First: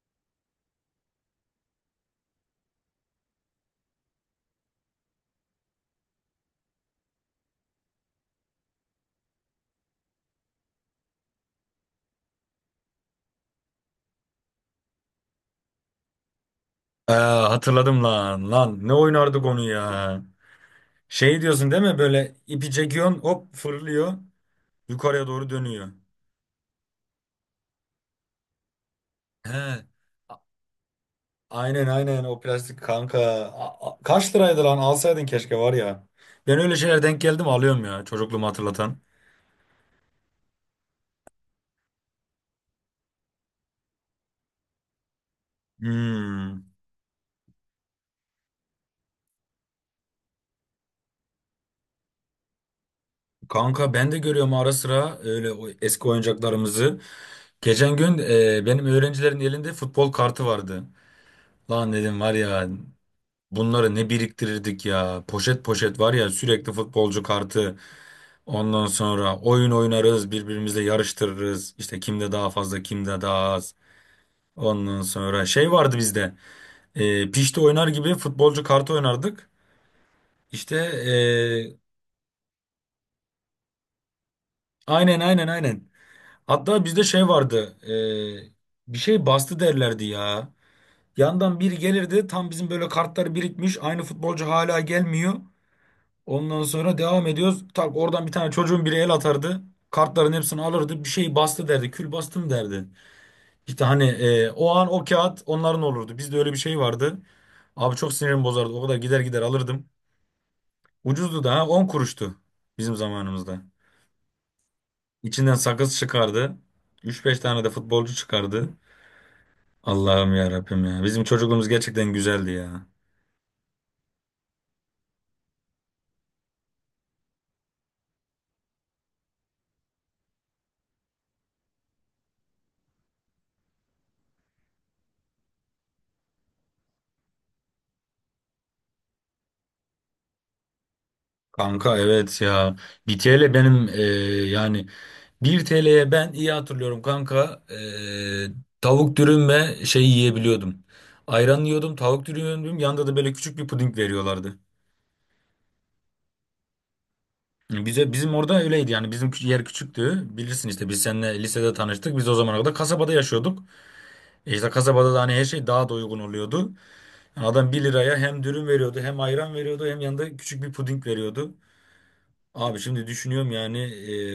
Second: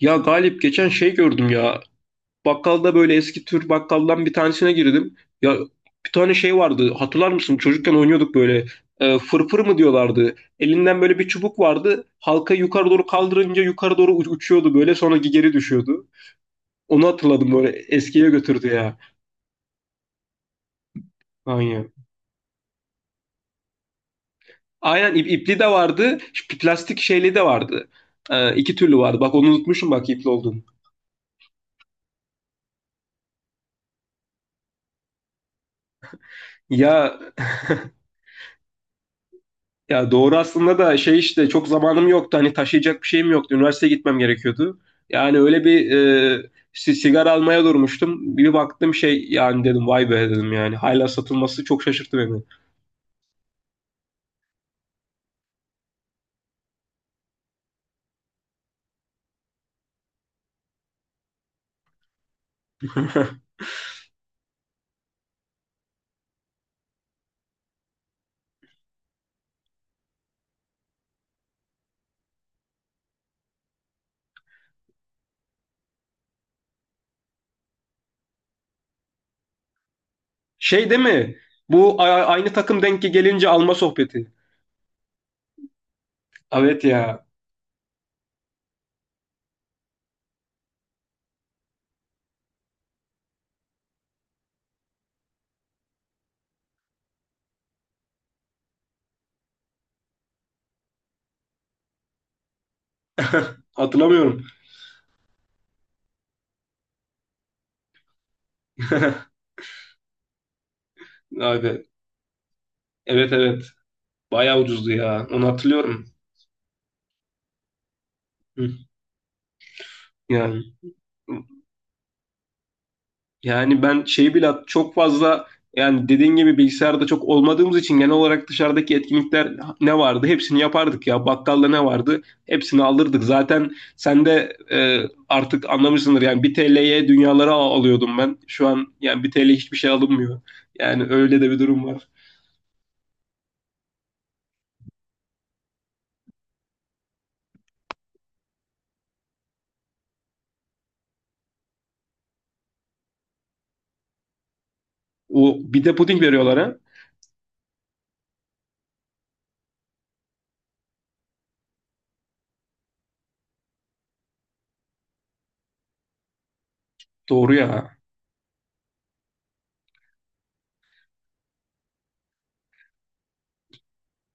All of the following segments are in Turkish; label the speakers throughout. Speaker 1: Ya Galip geçen şey gördüm ya. Bakkalda böyle eski tür bakkaldan bir tanesine girdim. Ya bir tane şey vardı. Hatırlar mısın? Çocukken oynuyorduk böyle. Fırfır mı diyorlardı. Elinden böyle bir çubuk vardı. Halka yukarı doğru kaldırınca yukarı doğru uçuyordu böyle. Sonra geri düşüyordu. Onu
Speaker 2: Aa,
Speaker 1: hatırladım böyle.
Speaker 2: hatırladım
Speaker 1: Eskiye
Speaker 2: lan.
Speaker 1: götürdü
Speaker 2: Lan ne
Speaker 1: ya.
Speaker 2: oynardık onu ya. Şey diyorsun değil
Speaker 1: Aynen.
Speaker 2: mi? Böyle ipi çekiyorsun hop fırlıyor.
Speaker 1: Aynen
Speaker 2: Yukarıya doğru
Speaker 1: ipli de
Speaker 2: dönüyor.
Speaker 1: vardı. Plastik şeyli de vardı. İki türlü vardı. Bak onu
Speaker 2: He. A-
Speaker 1: unutmuşum bak ipli olduğunu.
Speaker 2: Aynen aynen o plastik kanka. Kaç liraydı lan? Alsaydın keşke var ya. Ben öyle şeyler
Speaker 1: Ya
Speaker 2: denk geldim alıyorum ya. Çocukluğumu hatırlatan.
Speaker 1: Ya doğru aslında da şey işte çok zamanım yoktu. Hani taşıyacak bir şeyim yoktu. Üniversiteye gitmem gerekiyordu. Yani öyle bir
Speaker 2: Hmm.
Speaker 1: sigara almaya durmuştum. Bir baktım şey yani dedim vay be dedim yani. Hala satılması çok şaşırttı beni.
Speaker 2: Kanka ben de görüyorum ara sıra öyle o eski oyuncaklarımızı. Geçen gün benim öğrencilerin elinde futbol kartı vardı. Lan dedim var ya. Bunları ne biriktirirdik ya. Poşet poşet var ya sürekli futbolcu kartı. Ondan sonra oyun oynarız, birbirimizle yarıştırırız. İşte kimde daha fazla, kimde daha az. Ondan sonra şey vardı bizde. E, pişti oynar gibi futbolcu kartı oynardık. İşte
Speaker 1: Şey değil mi? Bu aynı takım denk gelince alma sohbeti.
Speaker 2: aynen aynen aynen.
Speaker 1: Evet
Speaker 2: Hatta bizde
Speaker 1: ya.
Speaker 2: şey vardı. Bir şey bastı derlerdi ya. Yandan biri gelirdi. Tam bizim böyle kartlar birikmiş. Aynı futbolcu hala gelmiyor. Ondan sonra devam ediyoruz. Tak oradan bir tane çocuğun biri el atardı. Kartların hepsini alırdı. Bir şey bastı derdi. Kül bastım derdi. İşte hani
Speaker 1: Hatırlamıyorum.
Speaker 2: o an o kağıt onların olurdu. Bizde öyle bir şey vardı. Abi çok sinirimi bozardı. O kadar gider gider alırdım. Ucuzdu da ha
Speaker 1: Abi.
Speaker 2: 10 kuruştu bizim
Speaker 1: Evet, evet.
Speaker 2: zamanımızda.
Speaker 1: Bayağı ucuzdu ya. Onu
Speaker 2: İçinden sakız
Speaker 1: hatırlıyorum.
Speaker 2: çıkardı. Üç beş tane de futbolcu çıkardı.
Speaker 1: Hı.
Speaker 2: Allah'ım ya
Speaker 1: Yani.
Speaker 2: Rabbim ya. Bizim çocukluğumuz gerçekten güzeldi ya.
Speaker 1: Yani ben şeyi bile çok fazla yani dediğin gibi bilgisayarda çok olmadığımız için genel olarak dışarıdaki etkinlikler ne vardı? Hepsini yapardık ya. Bakkalda ne vardı? Hepsini alırdık. Zaten sen de artık anlamışsındır yani 1 TL'ye dünyaları alıyordum ben. Şu an yani 1 TL hiçbir şey alınmıyor. Yani öyle de bir durum
Speaker 2: Kanka
Speaker 1: var.
Speaker 2: evet ya. Bir TL benim yani 1 TL'ye ben iyi hatırlıyorum kanka. Tavuk dürüm ve şey yiyebiliyordum. Ayran yiyordum, tavuk dürüm yiyordum. Yanında da böyle küçük bir puding veriyorlardı.
Speaker 1: O bir de puding veriyorlar ha.
Speaker 2: Bize bizim orada öyleydi yani bizim yer küçüktü. Bilirsin işte biz seninle lisede tanıştık. Biz o zamana kadar kasabada yaşıyorduk. E işte kasabada da hani her şey daha da uygun oluyordu. Yani
Speaker 1: Doğru
Speaker 2: adam bir
Speaker 1: ya.
Speaker 2: liraya hem dürüm veriyordu, hem ayran veriyordu, hem yanında küçük bir puding veriyordu. Abi şimdi düşünüyorum yani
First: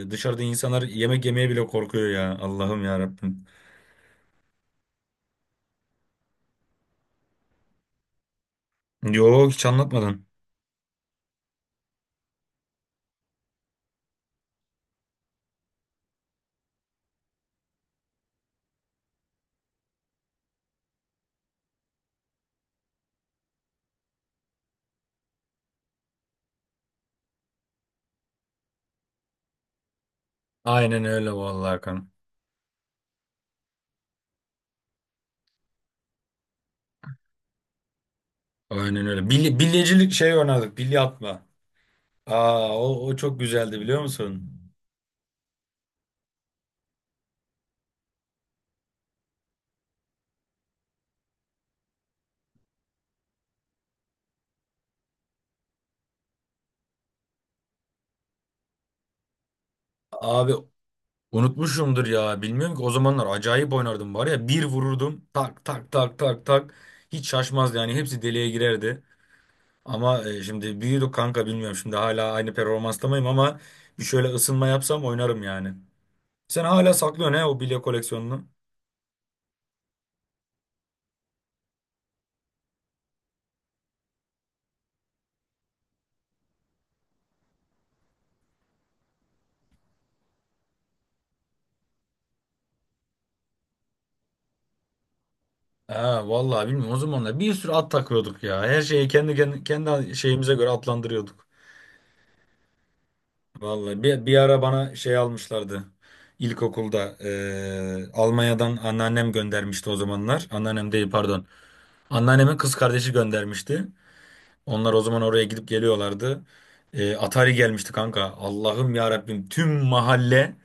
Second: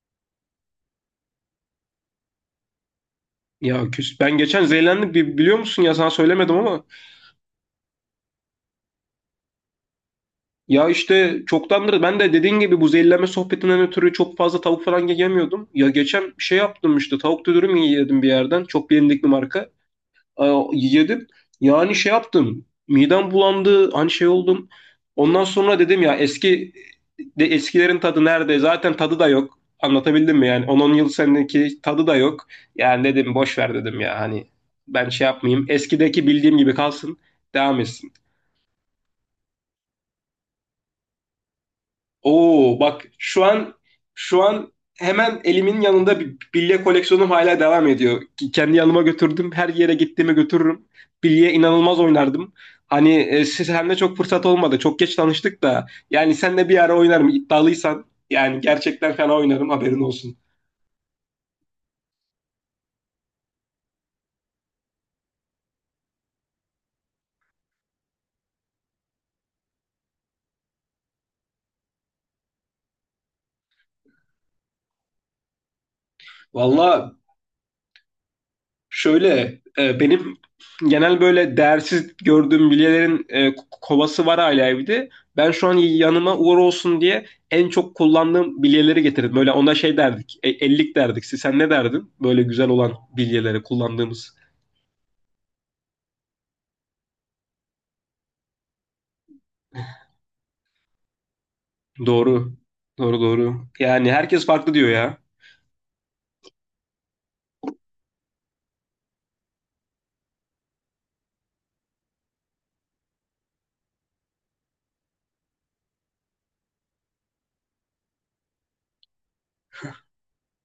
Speaker 2: dışarıda insanlar yemek yemeye bile korkuyor ya. Allah'ım ya Rabbim.
Speaker 1: Ya küs. Ben geçen zehirlendim. Biliyor musun ya, sana söylemedim ama
Speaker 2: Yok hiç anlatmadın.
Speaker 1: ya işte çoktandır ben de dediğin gibi bu zehirlenme sohbetinden ötürü çok fazla tavuk falan yiyemiyordum. Ya geçen bir şey yaptım işte, tavuk dürüm yedim bir yerden. Çok bilindik bir marka. Yedim. Yani şey yaptım. Midem bulandı. Hani şey oldum. Ondan sonra dedim ya eski de eskilerin tadı nerede? Zaten tadı da yok. Anlatabildim mi yani? On-on
Speaker 2: Aynen
Speaker 1: yıl
Speaker 2: öyle vallahi
Speaker 1: seneki tadı
Speaker 2: Hakan.
Speaker 1: da yok. Yani dedim boş ver dedim ya, hani ben şey yapmayayım. Eskideki bildiğim gibi kalsın. Devam etsin.
Speaker 2: Aynen öyle. Bilye, bilyecilik şey oynardık. Bilye atma. Aa
Speaker 1: Oo
Speaker 2: o,
Speaker 1: bak
Speaker 2: o çok
Speaker 1: şu an
Speaker 2: güzeldi biliyor
Speaker 1: şu
Speaker 2: musun?
Speaker 1: an hemen elimin yanında bir bilye koleksiyonum hala devam ediyor. Ki kendi yanıma götürdüm. Her yere gittiğimi götürürüm. Bilye inanılmaz oynardım. Hani siz hem de çok fırsat olmadı. Çok geç tanıştık da. Yani senle bir ara oynarım iddialıysan. Yani gerçekten fena oynarım haberin olsun.
Speaker 2: Abi unutmuşumdur ya. Bilmiyorum ki o zamanlar acayip oynardım var ya. Bir vururdum tak tak tak tak tak. Hiç şaşmazdı yani hepsi deliğe girerdi. Ama şimdi büyüdük kanka bilmiyorum. Şimdi hala aynı performansta mıyım ama bir şöyle ısınma yapsam oynarım yani. Sen hala
Speaker 1: Valla
Speaker 2: saklıyorsun he o bilye koleksiyonunu.
Speaker 1: şöyle benim genel böyle değersiz gördüğüm bilyelerin kovası var hala evde. Ben şu an yanıma uğur olsun diye en çok kullandığım bilyeleri getirdim. Böyle ona şey derdik, ellik derdik. Sen ne derdin? Böyle güzel olan bilyeleri kullandığımız.
Speaker 2: Ha vallahi bilmiyorum o zamanlar bir sürü at takıyorduk ya. Her şeyi kendi kendi, kendi şeyimize göre atlandırıyorduk.
Speaker 1: Doğru, doğru, doğru.
Speaker 2: Vallahi
Speaker 1: Yani
Speaker 2: bir
Speaker 1: herkes
Speaker 2: ara
Speaker 1: farklı diyor
Speaker 2: bana
Speaker 1: ya.
Speaker 2: şey almışlardı. İlkokulda Almanya'dan anneannem göndermişti o zamanlar. Anneannem değil pardon. Anneannemin kız kardeşi göndermişti. Onlar o zaman oraya gidip geliyorlardı. Atari gelmişti kanka. Allah'ım ya Rabbim tüm mahalle.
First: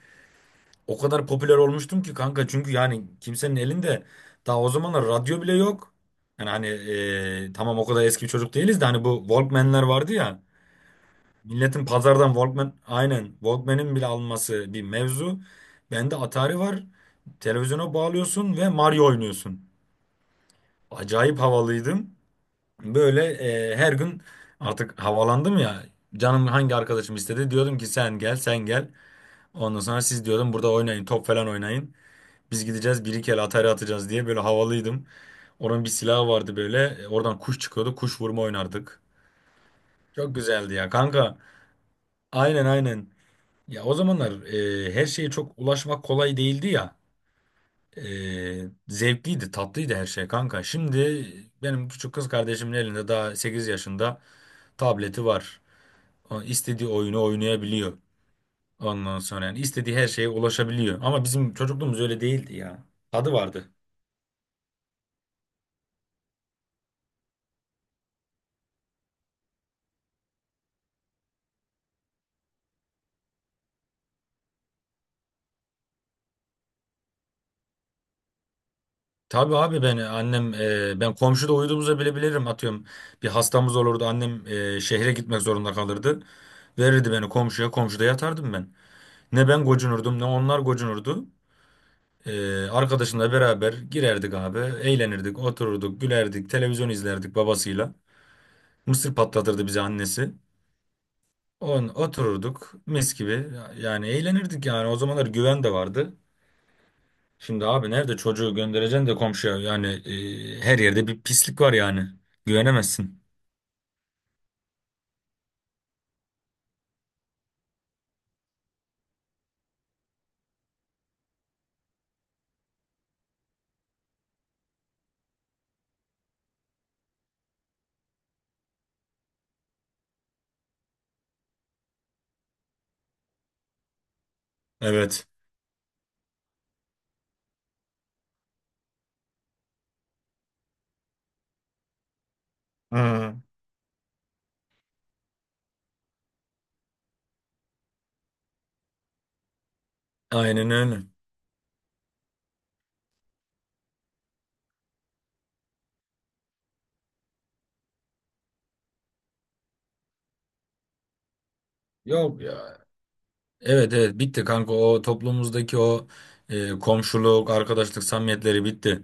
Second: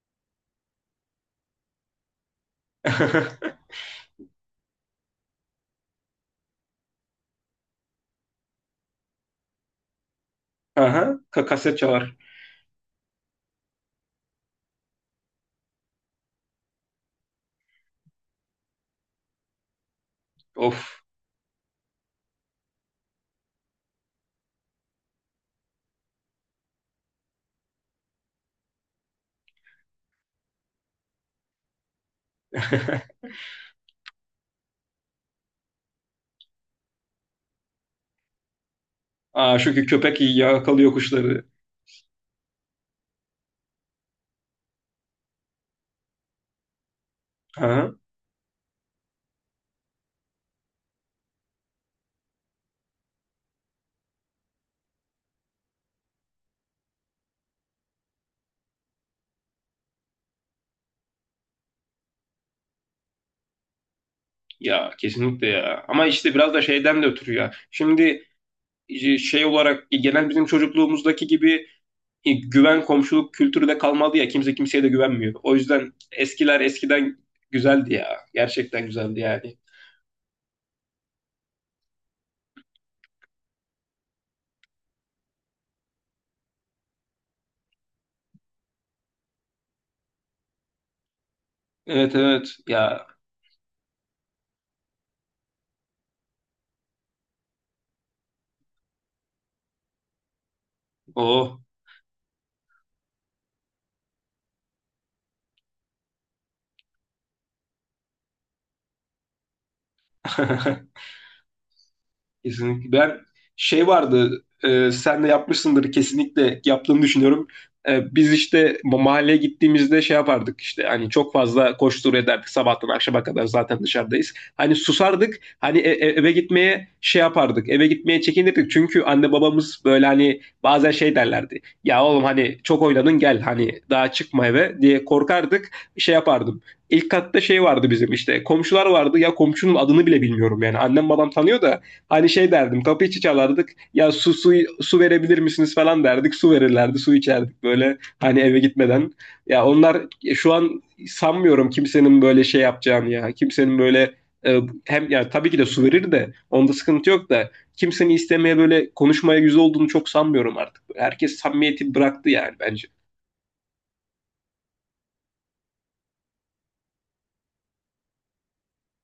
Speaker 2: O kadar popüler olmuştum ki kanka çünkü yani kimsenin elinde daha o zamanlar radyo bile yok. Yani hani tamam o kadar eski bir çocuk değiliz de hani bu Walkman'ler vardı ya.
Speaker 1: Aha, kaset
Speaker 2: Milletin
Speaker 1: çalar.
Speaker 2: pazardan Walkman aynen Walkman'in bile alması bir mevzu. Bende Atari var. Televizyona bağlıyorsun ve Mario oynuyorsun.
Speaker 1: Of.
Speaker 2: Acayip havalıydım. Böyle her gün artık havalandım ya. Canım hangi arkadaşım istedi diyordum ki sen gel sen gel. Ondan sonra siz diyordum burada oynayın top falan oynayın. Biz gideceğiz bir iki el Atari atacağız diye böyle havalıydım. Onun bir silahı vardı böyle. Oradan kuş çıkıyordu. Kuş vurma oynardık.
Speaker 1: Çünkü köpek
Speaker 2: Çok güzeldi ya
Speaker 1: yakalıyor
Speaker 2: kanka.
Speaker 1: kuşları.
Speaker 2: Aynen aynen. Ya o zamanlar her şeye çok ulaşmak kolay değildi ya.
Speaker 1: Aha.
Speaker 2: E, Zevkliydi, tatlıydı her şey kanka. Şimdi benim küçük kız kardeşimin elinde daha 8 yaşında tableti var. O istediği oyunu oynayabiliyor. Ondan sonra yani istediği her şeye ulaşabiliyor. Ama bizim çocukluğumuz öyle değildi ya. Tadı vardı.
Speaker 1: Ya kesinlikle ya. Ama işte biraz da şeyden de ötürü ya. Şimdi şey olarak genel bizim çocukluğumuzdaki gibi güven komşuluk kültürü de kalmadı ya, kimse kimseye de güvenmiyor. O yüzden eskiler eskiden güzeldi ya. Gerçekten güzeldi
Speaker 2: Tabii
Speaker 1: yani.
Speaker 2: abi ben annem ben komşuda uyuduğumuzu bile bilirim atıyorum. Bir hastamız olurdu annem şehre gitmek zorunda kalırdı. Verirdi beni komşuya komşuda yatardım ben. Ne ben gocunurdum ne onlar gocunurdu.
Speaker 1: Evet, evet ya.
Speaker 2: Arkadaşımla beraber girerdik abi eğlenirdik otururduk gülerdik televizyon izlerdik babasıyla. Mısır patlatırdı bize annesi.
Speaker 1: O
Speaker 2: On otururduk mis gibi yani eğlenirdik yani o zamanlar güven de vardı. Şimdi abi nerede çocuğu göndereceksin de komşuya yani her yerde bir pislik var yani.
Speaker 1: Kesinlikle. Ben
Speaker 2: Güvenemezsin.
Speaker 1: şey vardı sen de yapmışsındır, kesinlikle yaptığını düşünüyorum. Biz işte mahalleye gittiğimizde şey yapardık işte, hani çok fazla koştur ederdik sabahtan akşama kadar, zaten dışarıdayız. Hani susardık hani eve gitmeye şey yapardık, eve gitmeye çekinirdik çünkü anne babamız böyle hani bazen şey derlerdi. Ya oğlum hani çok oynadın gel, hani daha çıkma eve diye
Speaker 2: Evet.
Speaker 1: korkardık, şey yapardım. İlk katta şey vardı bizim, işte komşular vardı ya, komşunun adını bile bilmiyorum yani, annem babam tanıyor da hani şey derdim, kapıyı
Speaker 2: Hı.
Speaker 1: çalardık ya, su verebilir misiniz falan derdik, su verirlerdi, su içerdik böyle hani eve gitmeden. Ya onlar şu
Speaker 2: Aynen
Speaker 1: an
Speaker 2: öyle.
Speaker 1: sanmıyorum kimsenin böyle şey yapacağını ya, kimsenin böyle hem ya tabii ki de su verir de onda sıkıntı yok da kimsenin istemeye böyle konuşmaya yüz olduğunu çok sanmıyorum artık. Herkes samimiyeti bıraktı
Speaker 2: Yok ya.
Speaker 1: yani bence.
Speaker 2: Evet evet bitti kanka o toplumumuzdaki o komşuluk, arkadaşlık samimiyetleri bitti.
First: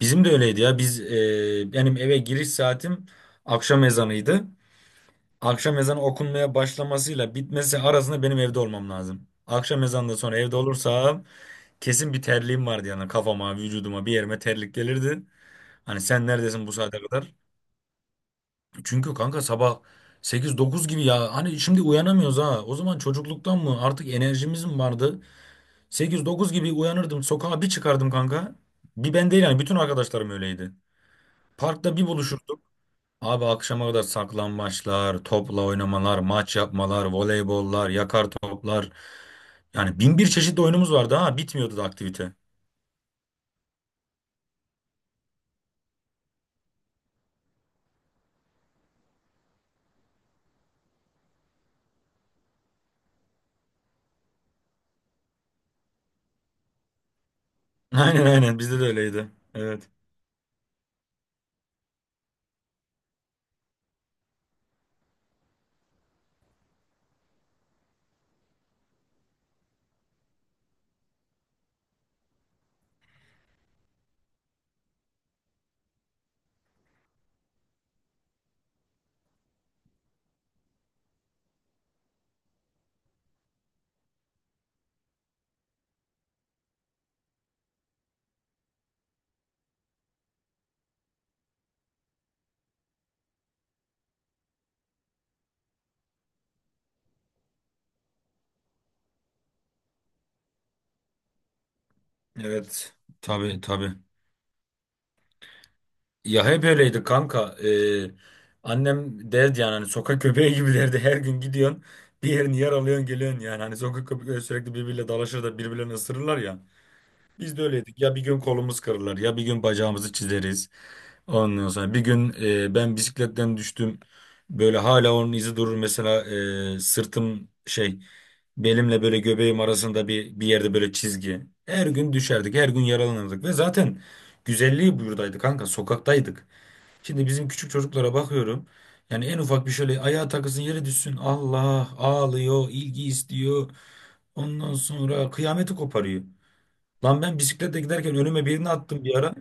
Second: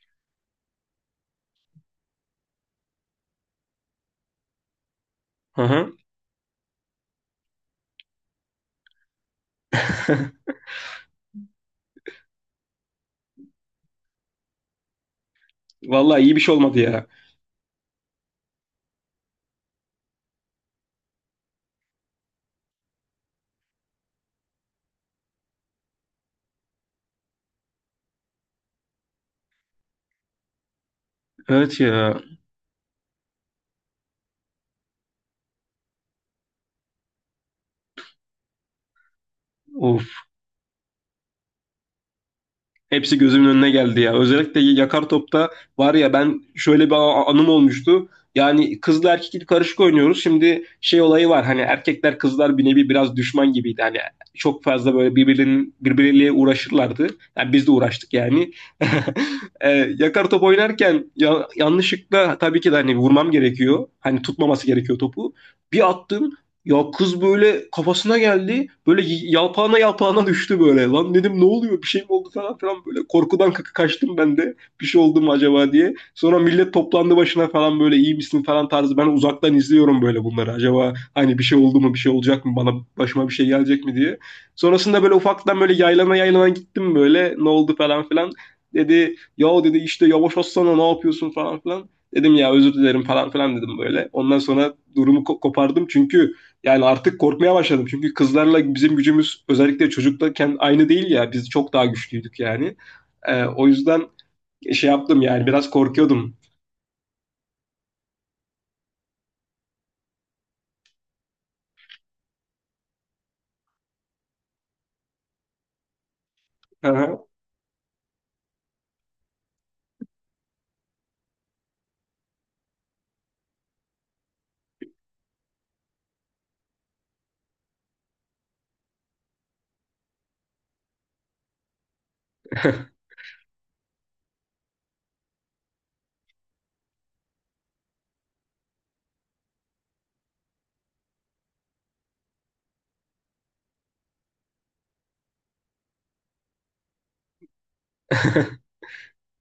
Speaker 2: Bizim de öyleydi ya. Biz benim eve giriş saatim akşam ezanıydı.
Speaker 1: Hı
Speaker 2: Akşam
Speaker 1: hı.
Speaker 2: ezanı okunmaya başlamasıyla bitmesi arasında benim evde olmam lazım. Akşam ezanından sonra evde olursam kesin bir terliğim vardı yani kafama, vücuduma, bir yerime terlik gelirdi. Hani
Speaker 1: Vallahi
Speaker 2: sen
Speaker 1: iyi bir şey
Speaker 2: neredesin bu
Speaker 1: olmadı
Speaker 2: saate
Speaker 1: ya.
Speaker 2: kadar? Çünkü kanka sabah 8-9 gibi ya. Hani şimdi uyanamıyoruz ha. O zaman çocukluktan mı artık enerjimiz mi vardı? 8-9 gibi uyanırdım. Sokağa bir çıkardım kanka. Bir ben değil yani bütün arkadaşlarım öyleydi.
Speaker 1: Evet
Speaker 2: Parkta bir
Speaker 1: ya.
Speaker 2: buluşurduk. Abi akşama kadar saklambaçlar, topla oynamalar, maç yapmalar, voleybollar, yakar toplar. Yani
Speaker 1: Of.
Speaker 2: bin bir çeşit oyunumuz vardı ha. Bitmiyordu da aktivite.
Speaker 1: Hepsi gözümün önüne geldi ya. Özellikle yakar topta var ya, ben şöyle bir anım olmuştu. Yani kızla erkek karışık oynuyoruz. Şimdi şey olayı var. Hani erkekler kızlar bir nevi biraz düşman gibiydi. Hani çok fazla böyle birbirleriyle uğraşırlardı. Yani biz de uğraştık
Speaker 2: Aynen
Speaker 1: yani.
Speaker 2: aynen bizde de öyleydi.
Speaker 1: e,
Speaker 2: Evet.
Speaker 1: yakar top oynarken ya, yanlışlıkla tabii ki de, hani vurmam gerekiyor. Hani tutmaması gerekiyor topu. Bir attım ya, kız böyle kafasına geldi. Böyle yalpağına yalpağına düştü böyle. Lan dedim ne oluyor, bir şey mi oldu falan filan böyle. Korkudan kaka kaçtım ben de. Bir şey oldu mu acaba diye. Sonra millet toplandı başına falan, böyle iyi misin falan tarzı. Ben uzaktan izliyorum böyle bunları. Acaba hani bir şey oldu mu, bir şey olacak mı bana, başıma bir şey gelecek mi diye. Sonrasında böyle ufaktan böyle yaylana yaylana gittim böyle. Ne oldu falan filan. Dedi ya dedi işte yavaş atsana, ne yapıyorsun falan filan. Dedim ya özür dilerim falan filan dedim böyle. Ondan sonra durumu kopardım çünkü yani artık korkmaya başladım. Çünkü kızlarla bizim gücümüz özellikle çocuktayken aynı değil ya. Biz çok daha güçlüydük yani.
Speaker 2: Evet. Tabii
Speaker 1: O
Speaker 2: tabii.
Speaker 1: yüzden şey yaptım yani, biraz korkuyordum.
Speaker 2: Ya hep öyleydi kanka. Annem derdi yani hani sokak köpeği gibi derdi. Her gün gidiyorsun bir yerini yaralıyorsun geliyorsun yani. Hani sokak köpekleri sürekli birbiriyle dalaşır da birbirlerini ısırırlar ya. Biz de öyleydik. Ya bir gün kolumuz kırılır ya bir gün bacağımızı çizeriz. Ondan sonra bir gün ben bisikletten düştüm. Böyle hala onun izi durur. Mesela sırtım şey belimle böyle göbeğim arasında bir yerde böyle çizgi. Her gün düşerdik her gün yaralanırdık ve zaten güzelliği buradaydı kanka sokaktaydık. Şimdi bizim küçük çocuklara bakıyorum. Yani en ufak bir şöyle ayağa takılsın yere düşsün. Allah ağlıyor, ilgi istiyor. Ondan sonra kıyameti koparıyor. Lan ben bisikletle giderken önüme birini attım bir ara.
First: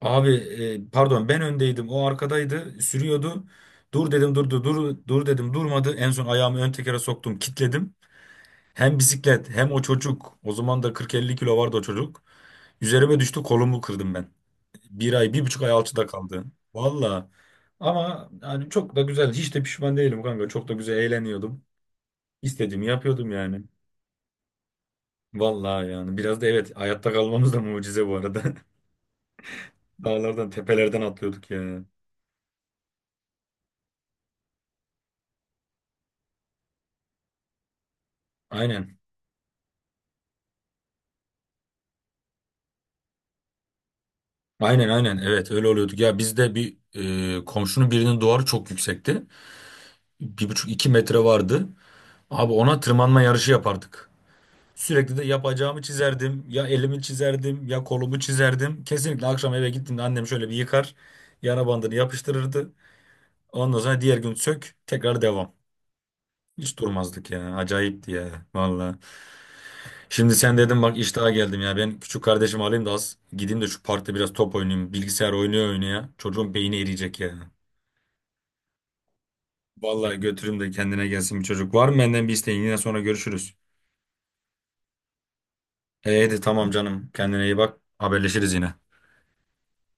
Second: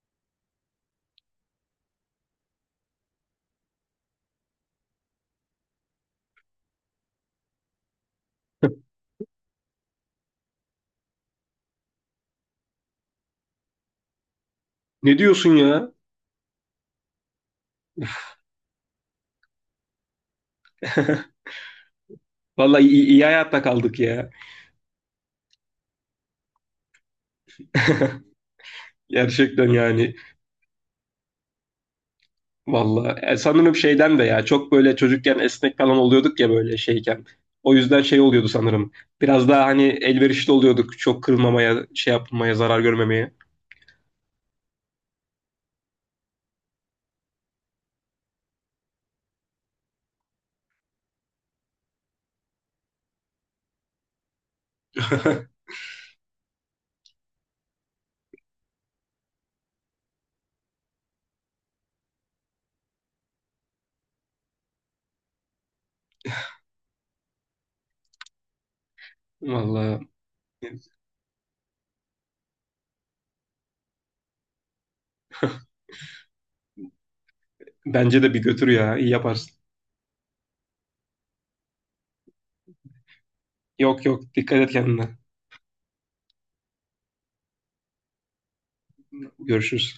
Speaker 2: Abi pardon ben öndeydim o arkadaydı sürüyordu. Dur dedim durdu dur dur dedim durmadı. En son ayağımı ön tekere soktum kitledim. Hem bisiklet hem o çocuk o zaman da 40-50 kilo vardı o çocuk. Üzerime düştü kolumu kırdım ben. Bir
Speaker 1: Ne
Speaker 2: ay, bir
Speaker 1: diyorsun
Speaker 2: buçuk ay
Speaker 1: ya?
Speaker 2: alçıda kaldı. Valla. Ama yani çok da güzel. Hiç de pişman değilim kanka. Çok da güzel eğleniyordum.
Speaker 1: Vallahi
Speaker 2: İstediğimi
Speaker 1: iyi
Speaker 2: yapıyordum
Speaker 1: hayatta
Speaker 2: yani.
Speaker 1: kaldık ya.
Speaker 2: Valla yani. Biraz da evet hayatta kalmamız da mucize bu arada.
Speaker 1: Gerçekten yani.
Speaker 2: Dağlardan, tepelerden atlıyorduk ya.
Speaker 1: Vallahi sanırım şeyden de ya, çok böyle çocukken esnek falan oluyorduk ya böyle şeyken. O yüzden şey oluyordu sanırım.
Speaker 2: Aynen.
Speaker 1: Biraz daha hani elverişli oluyorduk. Çok kırılmamaya, şey yapmamaya, zarar görmemeye.
Speaker 2: Aynen aynen. Evet öyle oluyorduk. Ya bizde bir komşunun birinin duvarı çok yüksekti. 1,5-2 metre vardı. Abi ona tırmanma yarışı yapardık. Sürekli de yapacağımı çizerdim, ya elimi çizerdim, ya kolumu çizerdim. Kesinlikle akşam eve gittiğimde annem şöyle bir yıkar, yara bandını yapıştırırdı. Ondan sonra diğer gün sök, tekrar devam. Hiç durmazdık ya. Acayipti ya. Valla.
Speaker 1: Vallahi
Speaker 2: Şimdi sen dedim bak iştaha geldim ya. Ben küçük kardeşimi alayım da az gideyim de şu parkta biraz top oynayayım. Bilgisayar oynuyor oynuyor. Çocuğun beyni eriyecek ya.
Speaker 1: bence de bir götür ya. İyi yaparsın.
Speaker 2: Vallahi götüreyim de kendine gelsin bir çocuk. Var mı benden bir isteğin? Yine sonra görüşürüz.
Speaker 1: Yok, yok, dikkat et kendine.
Speaker 2: Hey, hadi tamam canım. Kendine iyi bak. Haberleşiriz yine.
Speaker 1: Görüşürüz.